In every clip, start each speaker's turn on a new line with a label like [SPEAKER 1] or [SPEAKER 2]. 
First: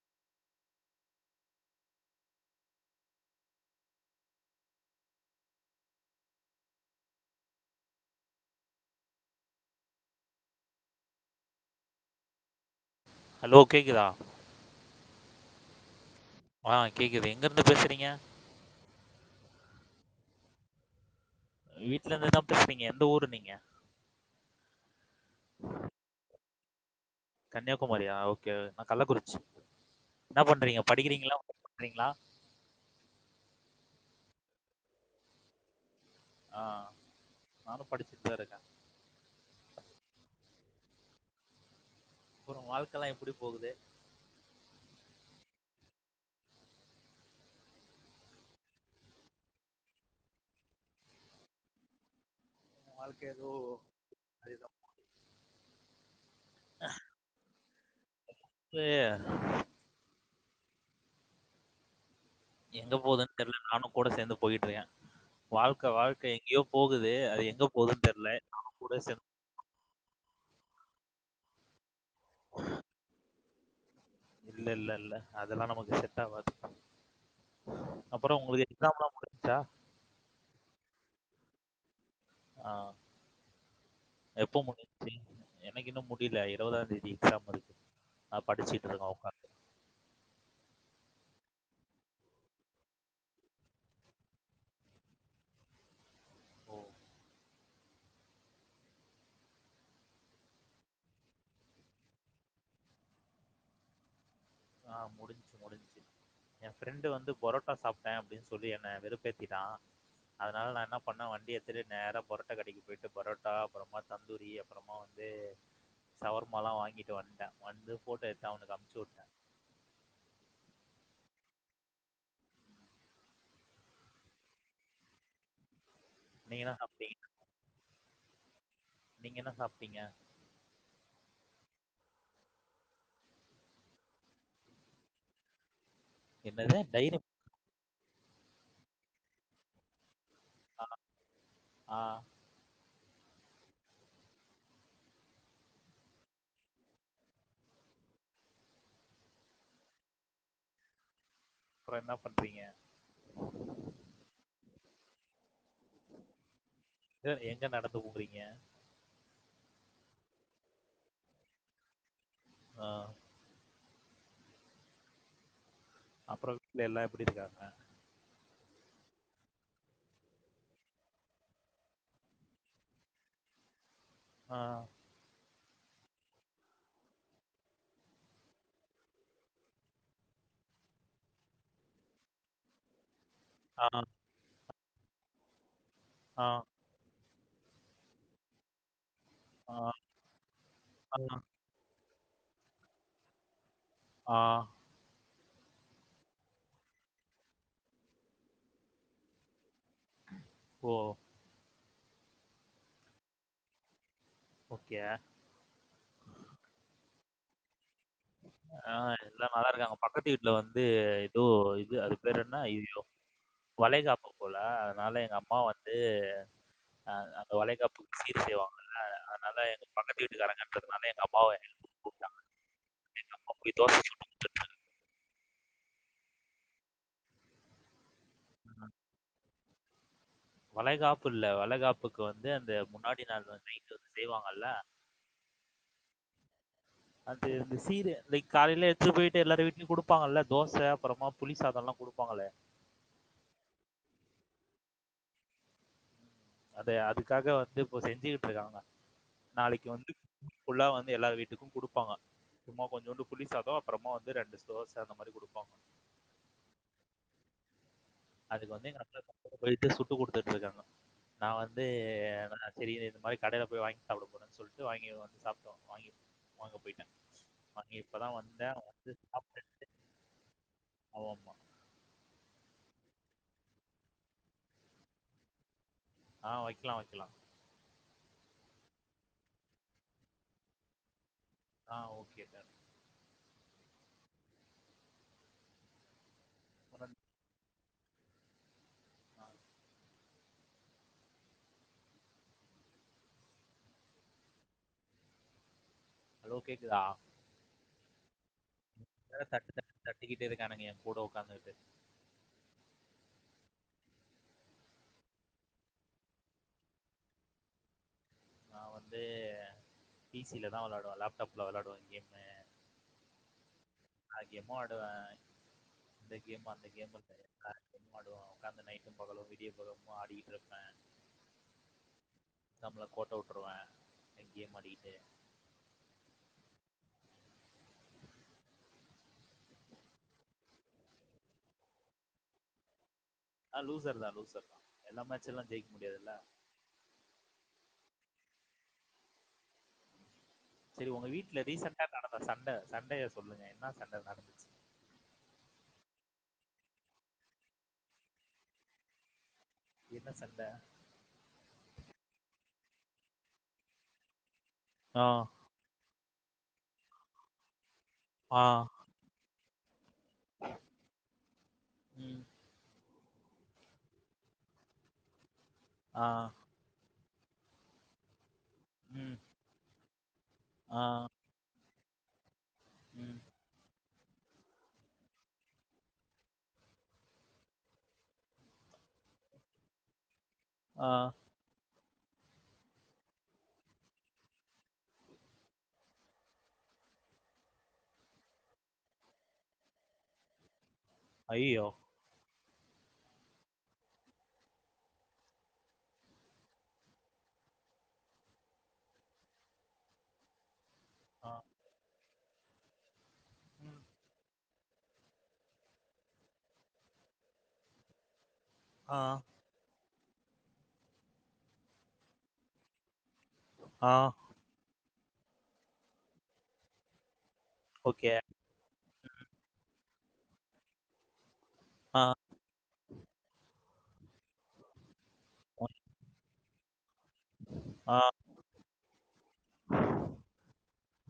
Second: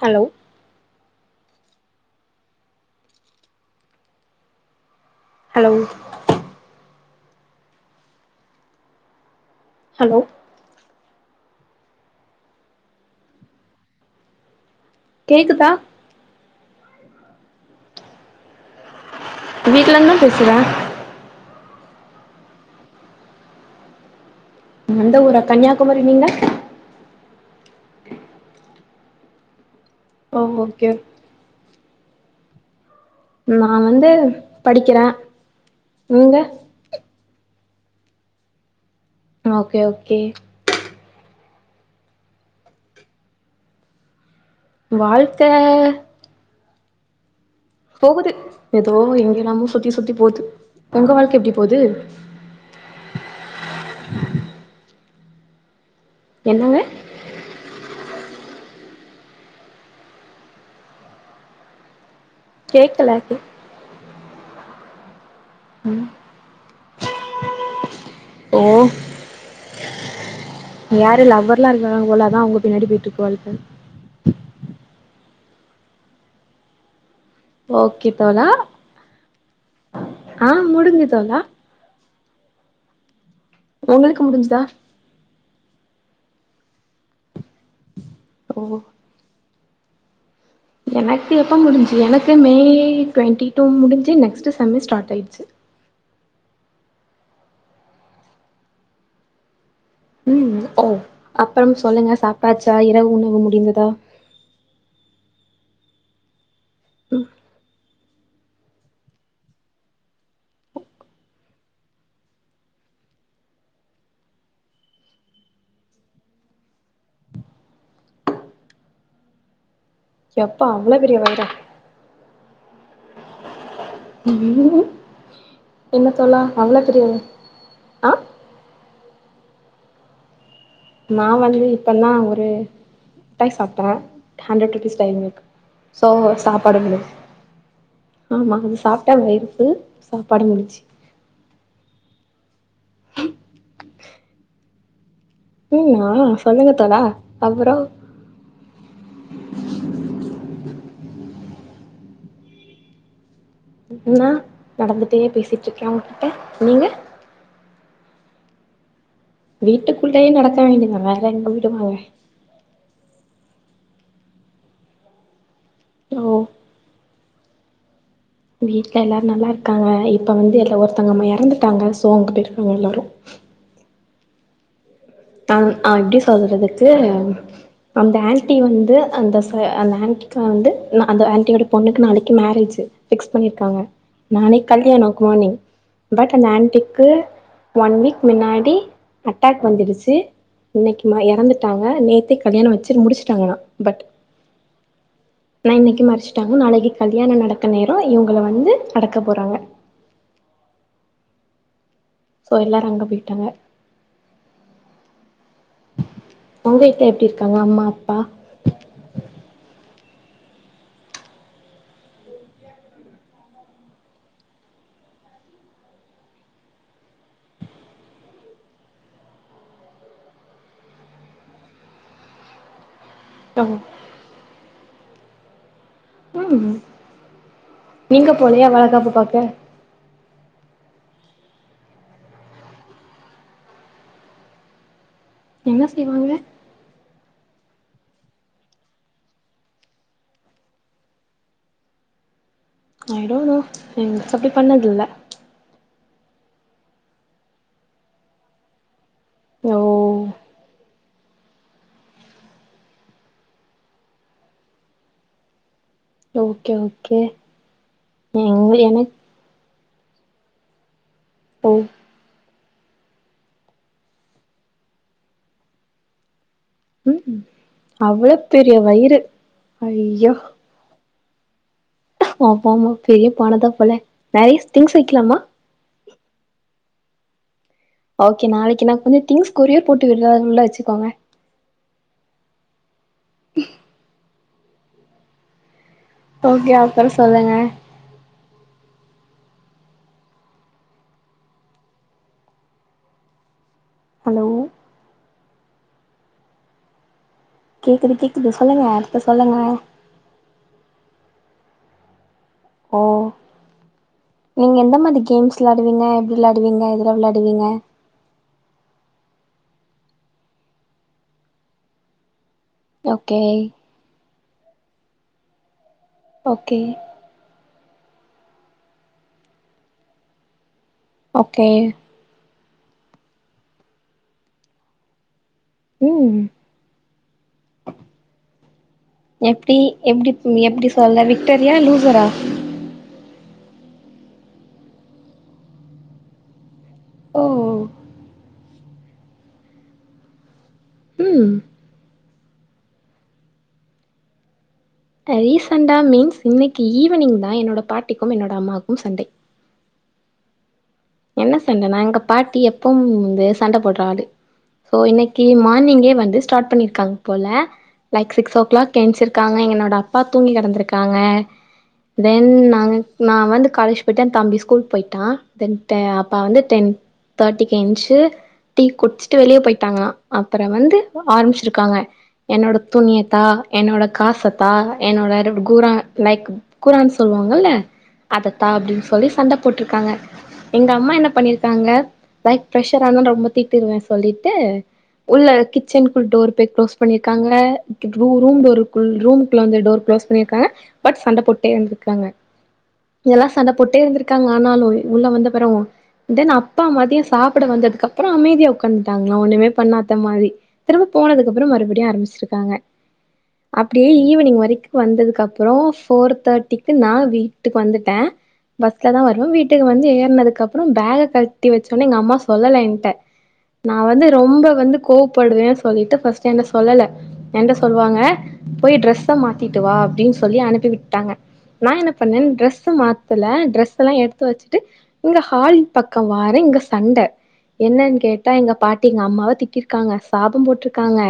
[SPEAKER 1] Hello hello hello
[SPEAKER 2] hello கேக்குதா
[SPEAKER 1] கேக்குதா
[SPEAKER 2] ஆ கேக்குது எங்க இருந்து பேசுறீங்க
[SPEAKER 1] வீட்டுல இருந்தா பேசுறே
[SPEAKER 2] வீட்டுல இருந்துதா பேசுறீங்க எந்த ஊரு நீங்க
[SPEAKER 1] மந்த ஊரா கன்னியாகுமரி நீங்க
[SPEAKER 2] கன்னியாகுமாரியா ஓகே நா கள்ளக்குறிச்சி
[SPEAKER 1] ஓ
[SPEAKER 2] என்ன பண்றீங்க
[SPEAKER 1] ஓகே
[SPEAKER 2] படிக்கிறீங்களா ஒர்க் பண்றீங்களா
[SPEAKER 1] நா வந்து படிக்றே நீங்க
[SPEAKER 2] ஆ நானு படிச்சுட்டுதா இருக்கே
[SPEAKER 1] ஓகே ஓகே
[SPEAKER 2] அப்பறோ வாழ்க்கைல்லா எப்டி போகுது
[SPEAKER 1] வாழ்த்த போகுது எதோ எங்க எல்லாமோ சுத்தி சுத்தி போது உங்க வாழ்க்க எப்டி போகுது
[SPEAKER 2] வாழ்க்கை எதோ அதே தா
[SPEAKER 1] என்னது
[SPEAKER 2] இல்லயே எங்க
[SPEAKER 1] கேக்கல
[SPEAKER 2] போதுன் தெரில நானு கூட சேந்து போய்ட்ருக்கே வாழ்க்க
[SPEAKER 1] ம்
[SPEAKER 2] வாழ்க்க அக்கா எங்கேயோ போகுது அது எங்க போகுதுன்னு தெர்ல
[SPEAKER 1] ஓ யாரு லவ்வர்ல்ல இருக்காங்க போல அதா அவுங்க பின்னாடி பொய்ட்டு இருக்காள்க
[SPEAKER 2] இல்ல இல்ல இல்ல அதெல்லா நமக்கு செட் ஆகாது
[SPEAKER 1] ஓகே
[SPEAKER 2] அப்றோ
[SPEAKER 1] தோழா
[SPEAKER 2] ஒங்களுக் எக்ஸாம்ல்லா முடிஞ்சா
[SPEAKER 1] ஆ முடுங்சுது தோழா
[SPEAKER 2] ஆ
[SPEAKER 1] உங்களுக்கு
[SPEAKER 2] எப்போ
[SPEAKER 1] முடிஞ்சுதா
[SPEAKER 2] முடி சிங் எனக்கு இன்னு முடியல இருவதாந் தேதி எக்ஸாம் இருக்கு அ
[SPEAKER 1] ஓ
[SPEAKER 2] படிச்சுட்ருக்கோ
[SPEAKER 1] எனக்கு எப்போ முடிஞ்சு எனக்கு மே ட்வெண்ட்டி டூ முடிஞ்சு நெக்ஸ்ட் செம்மெ ஸ்டார்ட் ஆயிடுச்சு
[SPEAKER 2] ஓ
[SPEAKER 1] ம் ஓ அப்புறம் சொல்லுங்க சாப்டாச்சா இரவு உணவு முடிந்ததா
[SPEAKER 2] ஆ முடிஞ்சு முடிஞ்சு எ ஃப்ரெண்டு வந்து புரோட்டா சாப் மேம் அப்டி சொல்லி என்ன வெறுப்பேத்திட்டான் அதனால நா என்ன பண்ணே வண்டிய எத்துனு நேரா புரோட்டா கடைக்கு போயிட்டு புரோட்டா அப்றமா தந்தூரி அப்றமா வந்து சவர்மாலா வாங்கிட்டு வந்ட்டே வந்து போட்டோ எடுத்து அவனுக்கு எடுத்து அன்ப்ச்சு விட்டே
[SPEAKER 1] யப்பா அவள பெரிய வயிரா என்ன தோழா
[SPEAKER 2] நீங்க என்ன
[SPEAKER 1] அவ்ளோ தெரியாது
[SPEAKER 2] சாப்பிட்டீங்க? நீங்க என்ன சாப்ட்டீங்க
[SPEAKER 1] நா வந்து இப்பல்லா ஒரு ட்டாய் சாப்ட்டோ ஹண்ட்ரட் ருபீஸ் டைரிமில்க் சோ
[SPEAKER 2] என்னது
[SPEAKER 1] சாப்பாடு முடிஞ்
[SPEAKER 2] டைரி
[SPEAKER 1] ஆமா அது சாப்ட்டா வயிருப்பு சாப்பாடு முடிஞ்
[SPEAKER 2] ஆ
[SPEAKER 1] ம் ஆ சொல்லுங்க தோழா அப்புறோ
[SPEAKER 2] அப்றோ என்ன பண்றீங்க
[SPEAKER 1] என்னா நடந்துட்டே பேசிட்டுருக்கே உங்ககிட்ட நீங்க
[SPEAKER 2] சிஸ்டர் எங்க நடந்து ஊடுறீங்க
[SPEAKER 1] வீட்டுக்குள்ளயே நடக்க வேண்டியதா வேற எங்க வீடு போவே
[SPEAKER 2] ஆ
[SPEAKER 1] ஓ
[SPEAKER 2] அப்பறோ [inaudible] எல்லா எப்படி இருக்காங்க
[SPEAKER 1] வீட்டுல எல்லாரு நல்லாருக்காங்க இப்ப வந்து எல்ல ஒருத்தவங்க இறந்துட்டாங்க சோ அங்க போயிருக்காங்க எல்லாரு
[SPEAKER 2] ஆ
[SPEAKER 1] அ அ எப்டி சொல்றதுக்கு அந்த ஆன்ட்டி வந்து அந்த ச அந்த ஆன்ட்டிக்கு வந்து ந அந்த ஆன்ட்டியோட பொண்ணுக்கு நாளைக்கு மேரேஜு ஃபிக்ஸ் பண்ணிருக்காங்க
[SPEAKER 2] ஆ,
[SPEAKER 1] நானே கல்யாணோ குமார்னிங் பட்
[SPEAKER 2] ஆ,
[SPEAKER 1] அந்த ஆன்டி க்கு ஒன் வீக் மின்னாடி அட்டாக்
[SPEAKER 2] ஆ,
[SPEAKER 1] வந்துடுச்சு இன்னைக்கி ம
[SPEAKER 2] ஆ,
[SPEAKER 1] எறந்து வந்துட்டாங்க நேத்தே கல்யாணம் வச்சு முடிச்சுட்டாங்ளா பட்
[SPEAKER 2] ஆ
[SPEAKER 1] நா இன்னிக்கு மறிச்சுட்டாங்க நாளைக்கு கல்யாணம் நடக்க நேரோ இவங்கள வந்து அடக்க போறாங்க
[SPEAKER 2] ஓ
[SPEAKER 1] சோ எல்லாரு அங்க போயிட்டாங்க
[SPEAKER 2] ஓக்கிய
[SPEAKER 1] உங்க வீட்ல எப்டி இருக்காங்க அம்மா அப்பா
[SPEAKER 2] ஆ எல்லா நல்லா இருக்காங்க பக்கத்து வீட்ல வந்து ஏதோ இது அது பேரு என்னா ஐய்யய்யோ வளைகாப்பு போல அதனால எங்க அம்மா வந்து அ அந்த வலைகாப்புக்கு சீர் செய்வாங்கல்ல அதனால எங்க பக்கத்து வீட்டுக்காரங்கன்றதுனால எங்க அம்மாவ ஹெல்ப் எங்கம்மா போய் [unintelligible]
[SPEAKER 1] ம் நீங்க போலயா
[SPEAKER 2] இருந்தாங்க.
[SPEAKER 1] வளகாப்பு பாக்க
[SPEAKER 2] வளைகாப்பு இல்ல வளகாப்புக்கு வந்து அந்த முன்னாடி நாள் வந்து இங்க வந்து செய்வாங்கல்ல
[SPEAKER 1] என்ன செய்வாங்க
[SPEAKER 2] அது இந்த சீர் லைக் காலையில எடுத்துட்டு போயிட்டு எல்லாரு வீட்டுலயு குடுப்பாங்கல்ல தோச அப்புறோமா புளி சாதோ எல்லா குடுப்பாங்கலே
[SPEAKER 1] ஐ டோன்ட் நோ எங்களுக்கு அப்டி பண்ணதில்ல
[SPEAKER 2] அத அதுக்காக வந்து இப்ப செஞ்சுக்கிட்ருக்காங்க
[SPEAKER 1] ஓ
[SPEAKER 2] நாளைக்கு வந்து ஃபுல்லா வந்து எல்லா வீட்டுக்கு கொடுப்பாங்க சும்மா கொஞ்சோண்டு புளி சாதோ அப்புறமா வந்து ரெண்டு தோச அந்த மாரி கொடுப்பாங்க
[SPEAKER 1] ஓகே ஓகே எங்க
[SPEAKER 2] அதுக்கு வந்து
[SPEAKER 1] எனக்
[SPEAKER 2] அக்கா போயிட்டு சுட்டு கொடுத்துட்டு இருக்காங்க நா
[SPEAKER 1] ஓ
[SPEAKER 2] வந்து சேரி இந்த மாரி கடையில போய் வாங்கி சாப்பட போறன்னு சொல்ட்டு வாங்கி வந்து சாப்டோ வாங்கி வாங்க போயிட்டே
[SPEAKER 1] ம்
[SPEAKER 2] வாங்கி இப்பதா
[SPEAKER 1] அவ்ளோ
[SPEAKER 2] வந்தே
[SPEAKER 1] பெரிய
[SPEAKER 2] வந்து
[SPEAKER 1] வயிறு
[SPEAKER 2] சாப்ட்டு
[SPEAKER 1] ஐயோ
[SPEAKER 2] ஆமா
[SPEAKER 1] பாக்கமா பெரிய பானதா போல நிறய திங்ஸ் வெக்கலாமா
[SPEAKER 2] ஆ வெக்கலா வெக்கலா
[SPEAKER 1] ஓகே நாளைக்கு நா புது திங்ஸ் கொரியர் போட்டு விடுரா அது உள்ள வச்சுக்கோங்க
[SPEAKER 2] ஆ ஓகே டான்
[SPEAKER 1] ஓகே அப்பற சொல்லுங்க
[SPEAKER 2] ஆ
[SPEAKER 1] ஹலோ
[SPEAKER 2] ஹலோ கேக்குதா
[SPEAKER 1] கேக்குது கேக்குது சொல்லுங்க அடுத்து சொல்லுங்க
[SPEAKER 2] தட்டிக்கிட்ட இருக்கானுக என்கூட உங்கத்துகிட்டு
[SPEAKER 1] ஓ நீங்க எந்த மாரி கேம்ஸ் விளையாடுவீங்க எப்டி விளையாடுவீங்க எதில விளையாடுவீங்க
[SPEAKER 2] நா வந்து பிசில தா விளாடுவே லேப்டாப்ல விளாடுவவே கேமு
[SPEAKER 1] ஓகே
[SPEAKER 2] நா கேமோ ஆடுவ இந்த கேமா
[SPEAKER 1] ஓகே
[SPEAKER 2] அந்த கேம் கிட கரண்ட் போனலு உட்காந்து நைட்டு பகலு விடிய பகலு ஆடிட்டு இருப்பே
[SPEAKER 1] ஓகே
[SPEAKER 2] நம்பள கோட்ட விட்ருவே எங்கேம் ஆடிக்கிட்டு
[SPEAKER 1] ம் எப்டி எப்டி எப்டி சொல்ல விக்டரியா லூசரா
[SPEAKER 2] ஆ லூசர் தா லூசர் தா எல்லா மேட்ச எல்லா ஜெயிக்க முடியாதுல்ல
[SPEAKER 1] ஓ
[SPEAKER 2] சேரி உங்க
[SPEAKER 1] ம்
[SPEAKER 2] வீட்ல ரீசன்டா நடந்த சண்ட சண்டைய சொல்லுங்க என்ன சண்ட நடந்துச்சு
[SPEAKER 1] ரீசண்டா மீன்ஸ் இன்னிக்கு ஈவினிங் தா என்னோட பாட்டிக்கு என்னோட அம்மாவுக்கு சண்ட
[SPEAKER 2] என்ன சண்ட
[SPEAKER 1] என்ன சண்டனா எங்க பாட்டி எப்வு வந்து சண்ட போடுறாளு சோ
[SPEAKER 2] ஆ
[SPEAKER 1] இன்னிக்கு மார்னிங்கே வந்து ஸ்டார்ட் பண்ணிருக்காங்க போல லைக் சிக்ஸ் ஓ
[SPEAKER 2] ஆ
[SPEAKER 1] கிளாக் ஏன்ச்ருக்காங்க என்னோட அப்பா தூங்கி கிடந்திருக்காங்க
[SPEAKER 2] ம்
[SPEAKER 1] தென் நாங்க நா வந்து காலேஜ் போயி்ட்டே என் தம்பி ஸ்கூல் போயிட்டா தென்
[SPEAKER 2] ஆ
[SPEAKER 1] அப்பா வந்து டென் தேட்டிக்கு ஏன்ஞ்சு டி குடிச்சுட்டு
[SPEAKER 2] ம்
[SPEAKER 1] வெளியே போயிட்டாங்களா அப்பற வந்து
[SPEAKER 2] ஆ
[SPEAKER 1] ஆரம்பிச்சிருக்காங்க என்னோட துணிய
[SPEAKER 2] ம்
[SPEAKER 1] தா என்னோட காசத்தா என்னோட குரான் லைக் குரான்னு சொல்லுவாங்கல்ல அதத்தா அப்டின்னு சொல்லி சண்ட போட்ருக்காங்க எங்க
[SPEAKER 2] ஆ
[SPEAKER 1] அம்மா என்ன பண்ணிருக்காங்க லைக் ப்ரெஷர் இருந்தன்னு ரொம்ப திட்டுருவே சொல்லிட்டு உள்ள கிச்சன் டோர் போய் க்ளோஸ் பண்ணியிருக்காங்கூ ரூ டோக்கு ரூமுக்குள்ள வந்த டோர் க்ளோஸ் பண்ணியிருக்காங்க ப பட் சண்ட போட்டே
[SPEAKER 2] ஐயோ
[SPEAKER 1] இருந்திருக்காங்க இதெலா சண்ட போட்டே இருந்திருக்காங்க ஆனாலு உள்ள வந்து அப்பறோ தென் அப்பா மதியோ சாப்புட வந்ததுக்கப்பறோ அமைதியா உக்காந்துட்டாங்களா ஒண்ணுமே பண்ணாத்த மாரி திரும்ப
[SPEAKER 2] ஆ
[SPEAKER 1] போனதுக்கப்றோ மறுபடியு ஆரம்பிச்சிருக்காங்க
[SPEAKER 2] ம்
[SPEAKER 1] அப்டியே ஈவினிங் வரைக் வந்ததுக்கப்றோ ஃபோர் தேட்டிக்கு நா வீட்டுக்கு வந்துட்டே பஸ்ல
[SPEAKER 2] ஆ
[SPEAKER 1] தா வருவே வீட் வீட்டுக்கு வந்து ஏறுனதுக்கப்றோ பேக கழட்டி வச்சொனே எங்க அம்மா சொல்லல ஏன்ட்ட நா
[SPEAKER 2] ஆ
[SPEAKER 1] வந்து ரொம்ப வந்து கோவப்படுவே சொல்லிட்டு ஃபர்ஸ்டு ஏன்ட சொல்லல ஏன்ட சொல்லுவாங்க
[SPEAKER 2] ஓகே
[SPEAKER 1] போய் டிரெஸ்ஸ மாத்திட்டு வா அப்டின் சொல்லி அனுப்பி விட்டாங்க நா என்ன
[SPEAKER 2] ஆ
[SPEAKER 1] பண்ணேன் டிரெஸ்ஸ மாத் தல டிரெஸெல்லா எடுத்துவச் இங்க ஹால் பக்கோ வாரே இங்க சண்ட என்னன்
[SPEAKER 2] ஆ
[SPEAKER 1] கேட்டா எங்க பாட்டி எங்க அம்மாவா திட்டிர்க்காங்க சாபோ போட்ருக்காங்க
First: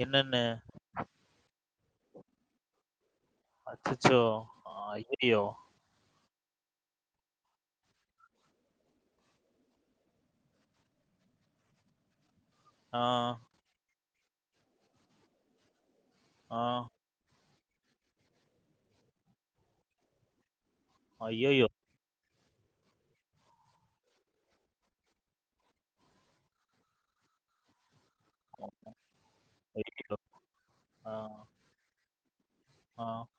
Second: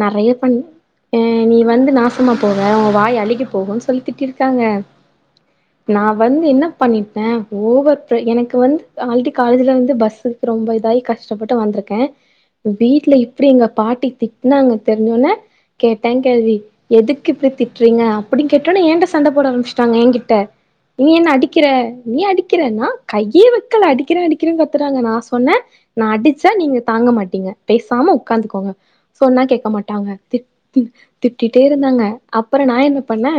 [SPEAKER 1] நெறயா
[SPEAKER 2] என்னன்னு
[SPEAKER 1] பண் அ நீ வந்து நாசமா போவ ஓ வாய் அழுகிப் போகுன் சொல்லி
[SPEAKER 2] அச்சோ
[SPEAKER 1] திட்டிருக்காங்க
[SPEAKER 2] ஐயோ
[SPEAKER 1] நா வந்து என்ன பண்ணிட்டே ஓவர் ப்ரெ எனக்கு வந்து ஆல்ரெடி காலேஜில வந்து பஸ்ஸுர்க் ரொம்ப இதாயி கஷ்டப்பட்டு வந்துருக்கே
[SPEAKER 2] ஆ
[SPEAKER 1] வீட்ல இப்டி எங்க பாட்டி திட்டனாங்க தெரிஞ்சோடனே கேட்டே கேள்வி
[SPEAKER 2] ஆ
[SPEAKER 1] எதுக் கு இப்டி திட்றீங்க அப்பிடின் கேட்டோனே ஏன்ட சண்ட போட ஆரம்பிச்சிட்டாங்க ஏங்கிட்ட நீ என்ன அடிக்கிற
[SPEAKER 2] ஐயோ
[SPEAKER 1] நீ அடிக்கிறன்னா கையே வக்கல அடிக்கிறே அடிக்கிறேன் கத்துறாங்க நா சொன்னே நா அடிச்சா நீங்க தாங்க மாட்டீங்க பேசாம உக்காந்துக்கோங்க சொன்னா கேக்க மாட்டாங்க
[SPEAKER 2] ஐயய்யோ!
[SPEAKER 1] திட் தி
[SPEAKER 2] ஆ,
[SPEAKER 1] திட்டிட்டே இருந்தாங்க அப்பறோ நா என்ன
[SPEAKER 2] ஆ,
[SPEAKER 1] பண்ணே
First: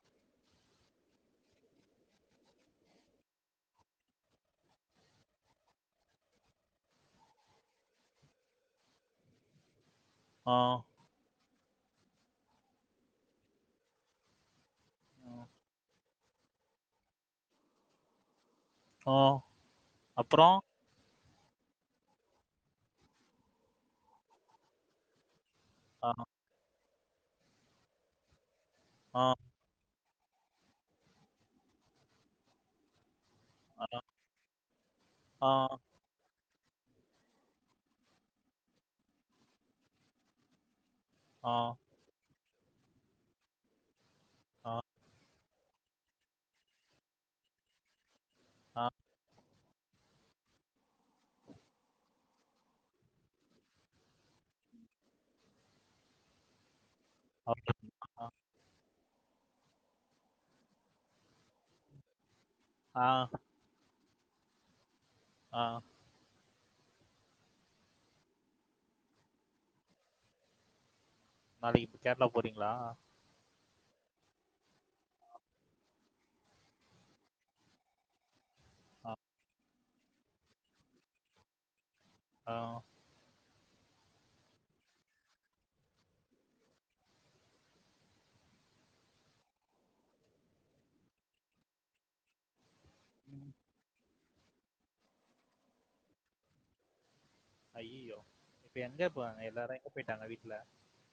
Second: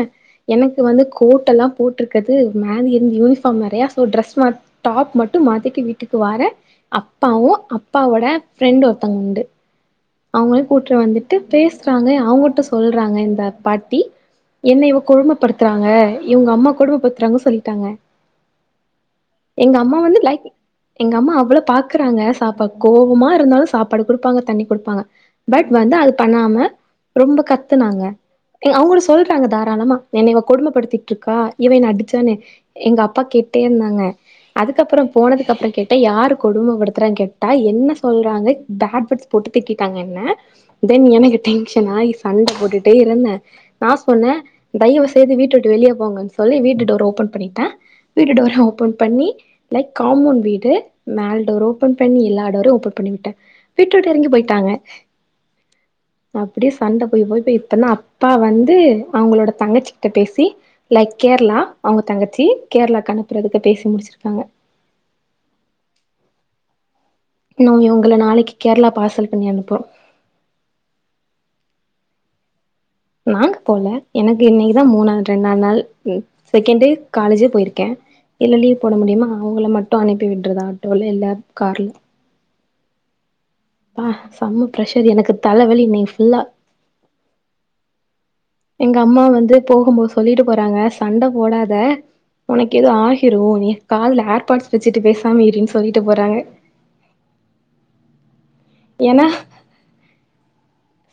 [SPEAKER 1] எனக்கு வந்து கோட்டெல்லா போட்ருக்கது மேல இருந்து யூனிஃபார்ம் வேறையா சோ ட்ரெஸ் மாத் டாப் மட்டு மாத்திட்டு வீட்டுக்கு வாரே அப்பாவு அப்பாவோட ஃப்ரெண்ட் ஒருத்தங்க உண்டு
[SPEAKER 2] ஆ,
[SPEAKER 1] அவங்களையு கூட்டு வந்துட் டு பேசுறாங்க அவங்கட்ட சொல்றாங்க இந்த பாட்டி என்ன இவ கொடும
[SPEAKER 2] ஆ,
[SPEAKER 1] படுத்றாங்க இவங்கம்மா கொடும படுத்றாங்க சொல்லிட்டாங்க
[SPEAKER 2] ஆ
[SPEAKER 1] எங்க அம்மா வந்து லைக்
[SPEAKER 2] அப்புறம்?
[SPEAKER 1] எங்கம்மா அவ்வளோ பாக்குறாங்க சாப்பா கோவமா இருந்தாலு சாப்பாடு குடுப்பாங்க தண்ணி குடுப்பாங்க பட் வந்து
[SPEAKER 2] ஆ,
[SPEAKER 1] அது பண்ணாம ரொம்ப கத்துனாங்க எ அவங்களு
[SPEAKER 2] ஆ,
[SPEAKER 1] சொல்றாங்க தா ராளமா என்ன இவ கொடுமப்படுத்திகிட்ருக்கா இவ என்ன அடிச்சானு எங்க அப்பா கேட் டே
[SPEAKER 2] ஆ,
[SPEAKER 1] இருந்தாங்க அதுக்கப்பறோ
[SPEAKER 2] ஆ,
[SPEAKER 1] போனதுக்கப்றோ கேட்டா யாரு கொடுமபடுத்துறான் கேட்டா என்ன சொல்றாங்க பேட் வேர்ட்ஸ் போட்டு திட்டிட்டாங்க என்ன தென் எனக்
[SPEAKER 2] ஆ,
[SPEAKER 1] டென்ஷன் ஆயி சண்ட போட்டுட்டே இருந்தே நா சொன்னே
[SPEAKER 2] ஆ,
[SPEAKER 1] தயவு செய்து வீட்டவுட் டு வெளிய போங்கன் சொல்லி வீட்டு டோர ஓபன் பண்ணிட்டே வீட்டு டோர
[SPEAKER 2] ஆ.
[SPEAKER 1] ஓபன் பண்ணி லைக் காம்பௌன்ட் வீடு மேல்டோர் ஓப்பன் பண்ணி எல்லா டோரையு ஓப்பன் பண்ணி விட்டே வீட்ட விட்டு எறங்கி போயிட்டாங்க நா அப்டியே சண்ட போய் போய் போய் இப்பனா
[SPEAKER 2] அப்டிங்களா?
[SPEAKER 1] அப்பா வந்து அவங்களோட தங்கச்சி கிட்ட பேசி லைக் கேரளா அவங்க தங்கச்சி
[SPEAKER 2] ஆ,
[SPEAKER 1] கேரளாக்
[SPEAKER 2] ஆ.
[SPEAKER 1] அனுப்புறதுக்கு பேசி முடிச்சிருக்காங்க
[SPEAKER 2] ஆ
[SPEAKER 1] இன்னூ இவங்கள நாளைக்கி கேரளா பார்சல் பண்ணி அனுப்புரோ
[SPEAKER 2] நாளைக்கி கேரளா போறீங்களா
[SPEAKER 1] நாங்க போல எனக்கு இன்னைக்குதா மூணாத் ரெண்டா நாள் செகேண்டு காலேஜே பொயிருக்கே இல்ல லீவ் போட
[SPEAKER 2] ஆ,
[SPEAKER 1] முடியுமா அவங்கள மட்டு அனுப்பி விட்றதா ஆட்டோல இல்ல கார்ல
[SPEAKER 2] ஆ
[SPEAKER 1] அப்பா செம்ம பிரஷர் எனக்கு தலவலி இன்னக்கி ஃபுல்லா எங்க அம்மா வந்து போகும்போது சொல்லிட்டு போறாங்க சண்ட போடாத உனக்கு ஏதுவு ஆயி கிரு
[SPEAKER 2] ம்.
[SPEAKER 1] நீ காதுலு ஏர்பா்ட்ஸ் வச்சுட்டு பேசாம இருன் சொல்லிட்டு போறாங்க
[SPEAKER 2] ஐய்யயோ இப்ப எங்க போறாங்க எல்லாரு எங்க போயிட்டாங்க வீட்டுல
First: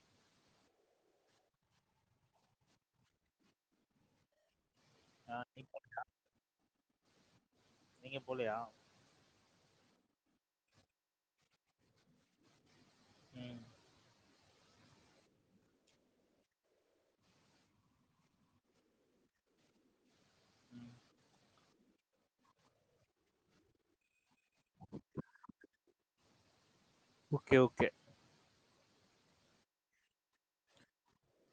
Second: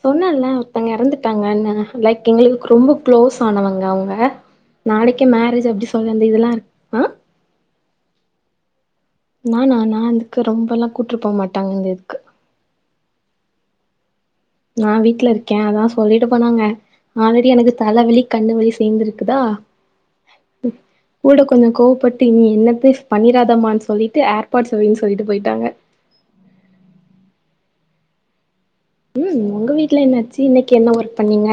[SPEAKER 1] சொன்னல்ல ஒருத்தவுங்க எறந்துட்டாங்கன்னு லைக் எங்களுக்கு ரொம்ப க்ளோஸ் ஆனவங்க அவுங்க நாளைக்கே
[SPEAKER 2] ஆ
[SPEAKER 1] மேரேஜ்
[SPEAKER 2] நீங்க
[SPEAKER 1] அப்டி சொல்ற அந்த இதெல்லா இருக் ஆ
[SPEAKER 2] நீங்க போலயா
[SPEAKER 1] நானா நா அதுக்கு ரொம்பல்லா கூட்டு போக மாட்டாங்க அந்த இதுக்கு
[SPEAKER 2] ம்
[SPEAKER 1] நா வீட்ல இருக்கே அதா சொல்லிட்டு போனாங்க ஆல்ரெடி எனக்கு தலவலி கண்ணு வலி சேர்ந்துருக்குதா
[SPEAKER 2] ம்.
[SPEAKER 1] கூட கொஞ்சோ கோவப்பட்டு நீ என்னத்த பண்ணிராதமான் சொல்லிட்டு ஏர்பாடு சொவின் சொல்லிட்டு போயிட்டாங்க
[SPEAKER 2] ஓகே ஓகே
[SPEAKER 1] ம் உங்க வீட்ல என்னாச்சு இன்னைக்கு என்ன ஒர்க் பண்ணீங்க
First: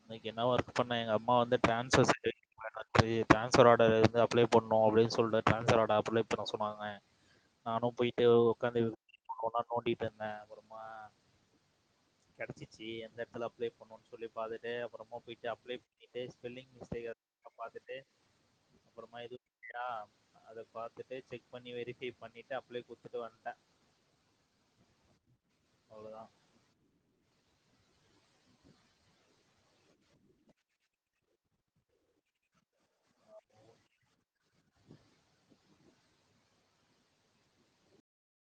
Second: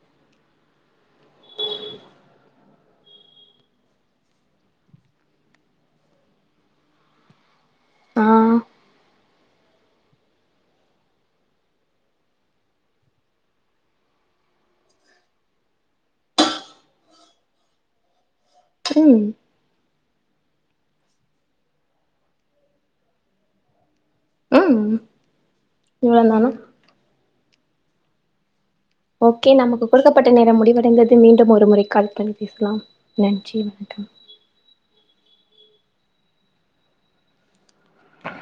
[SPEAKER 2] இன்னக்கி என்ன ஒர்க் பண்ண எங்க அம்மா வந்து டிரான்ஸ்ஃபர் செடு [unintelligible] டிரான்ஸஃபர் ஆர்டர் வந்து அப்ளை பண்ணு அப்டின்னு சொல்லிட்டு டிரான்ஸ்ஃபர் ஆ்டர் அப்ளை பண்ணு சொன்னாங்க நானு போயிட்டு
[SPEAKER 1] ஆ
[SPEAKER 2] உக்காந்து கொஞ்நேரோ நோண்டிட்டு இருந்த அப்புறமா கெடச்சுச்சி எந்த எடத்துல அப்ளே பண்ணுன்னு சொல்லி பாத்துட் டு அப்புறமா போயிட்டு அப்ளை பண்ணிட்டு ஸ்பெல்லிங் மிஸ்டேக் இருக்குதான்னு பாத்துட்டு அப்புறமா
[SPEAKER 1] ம்
[SPEAKER 2] அத பாத்துட்டு செக் பண்ணி வெரிஃபைவ் பண்ணிட்டு அப்ளே குடுத்துட்டு வந்தே
[SPEAKER 1] ம்
[SPEAKER 2] அவ்வளோதான்.
[SPEAKER 1] இவ்ளோ நேரோ ஓகே நமக்கு கொடுக்கப்பட்ட நேரோ முடிவடைந்தது மீண்டும் ஒரு முறை கால் பண்ணி பேசலா நன்றி வணக்க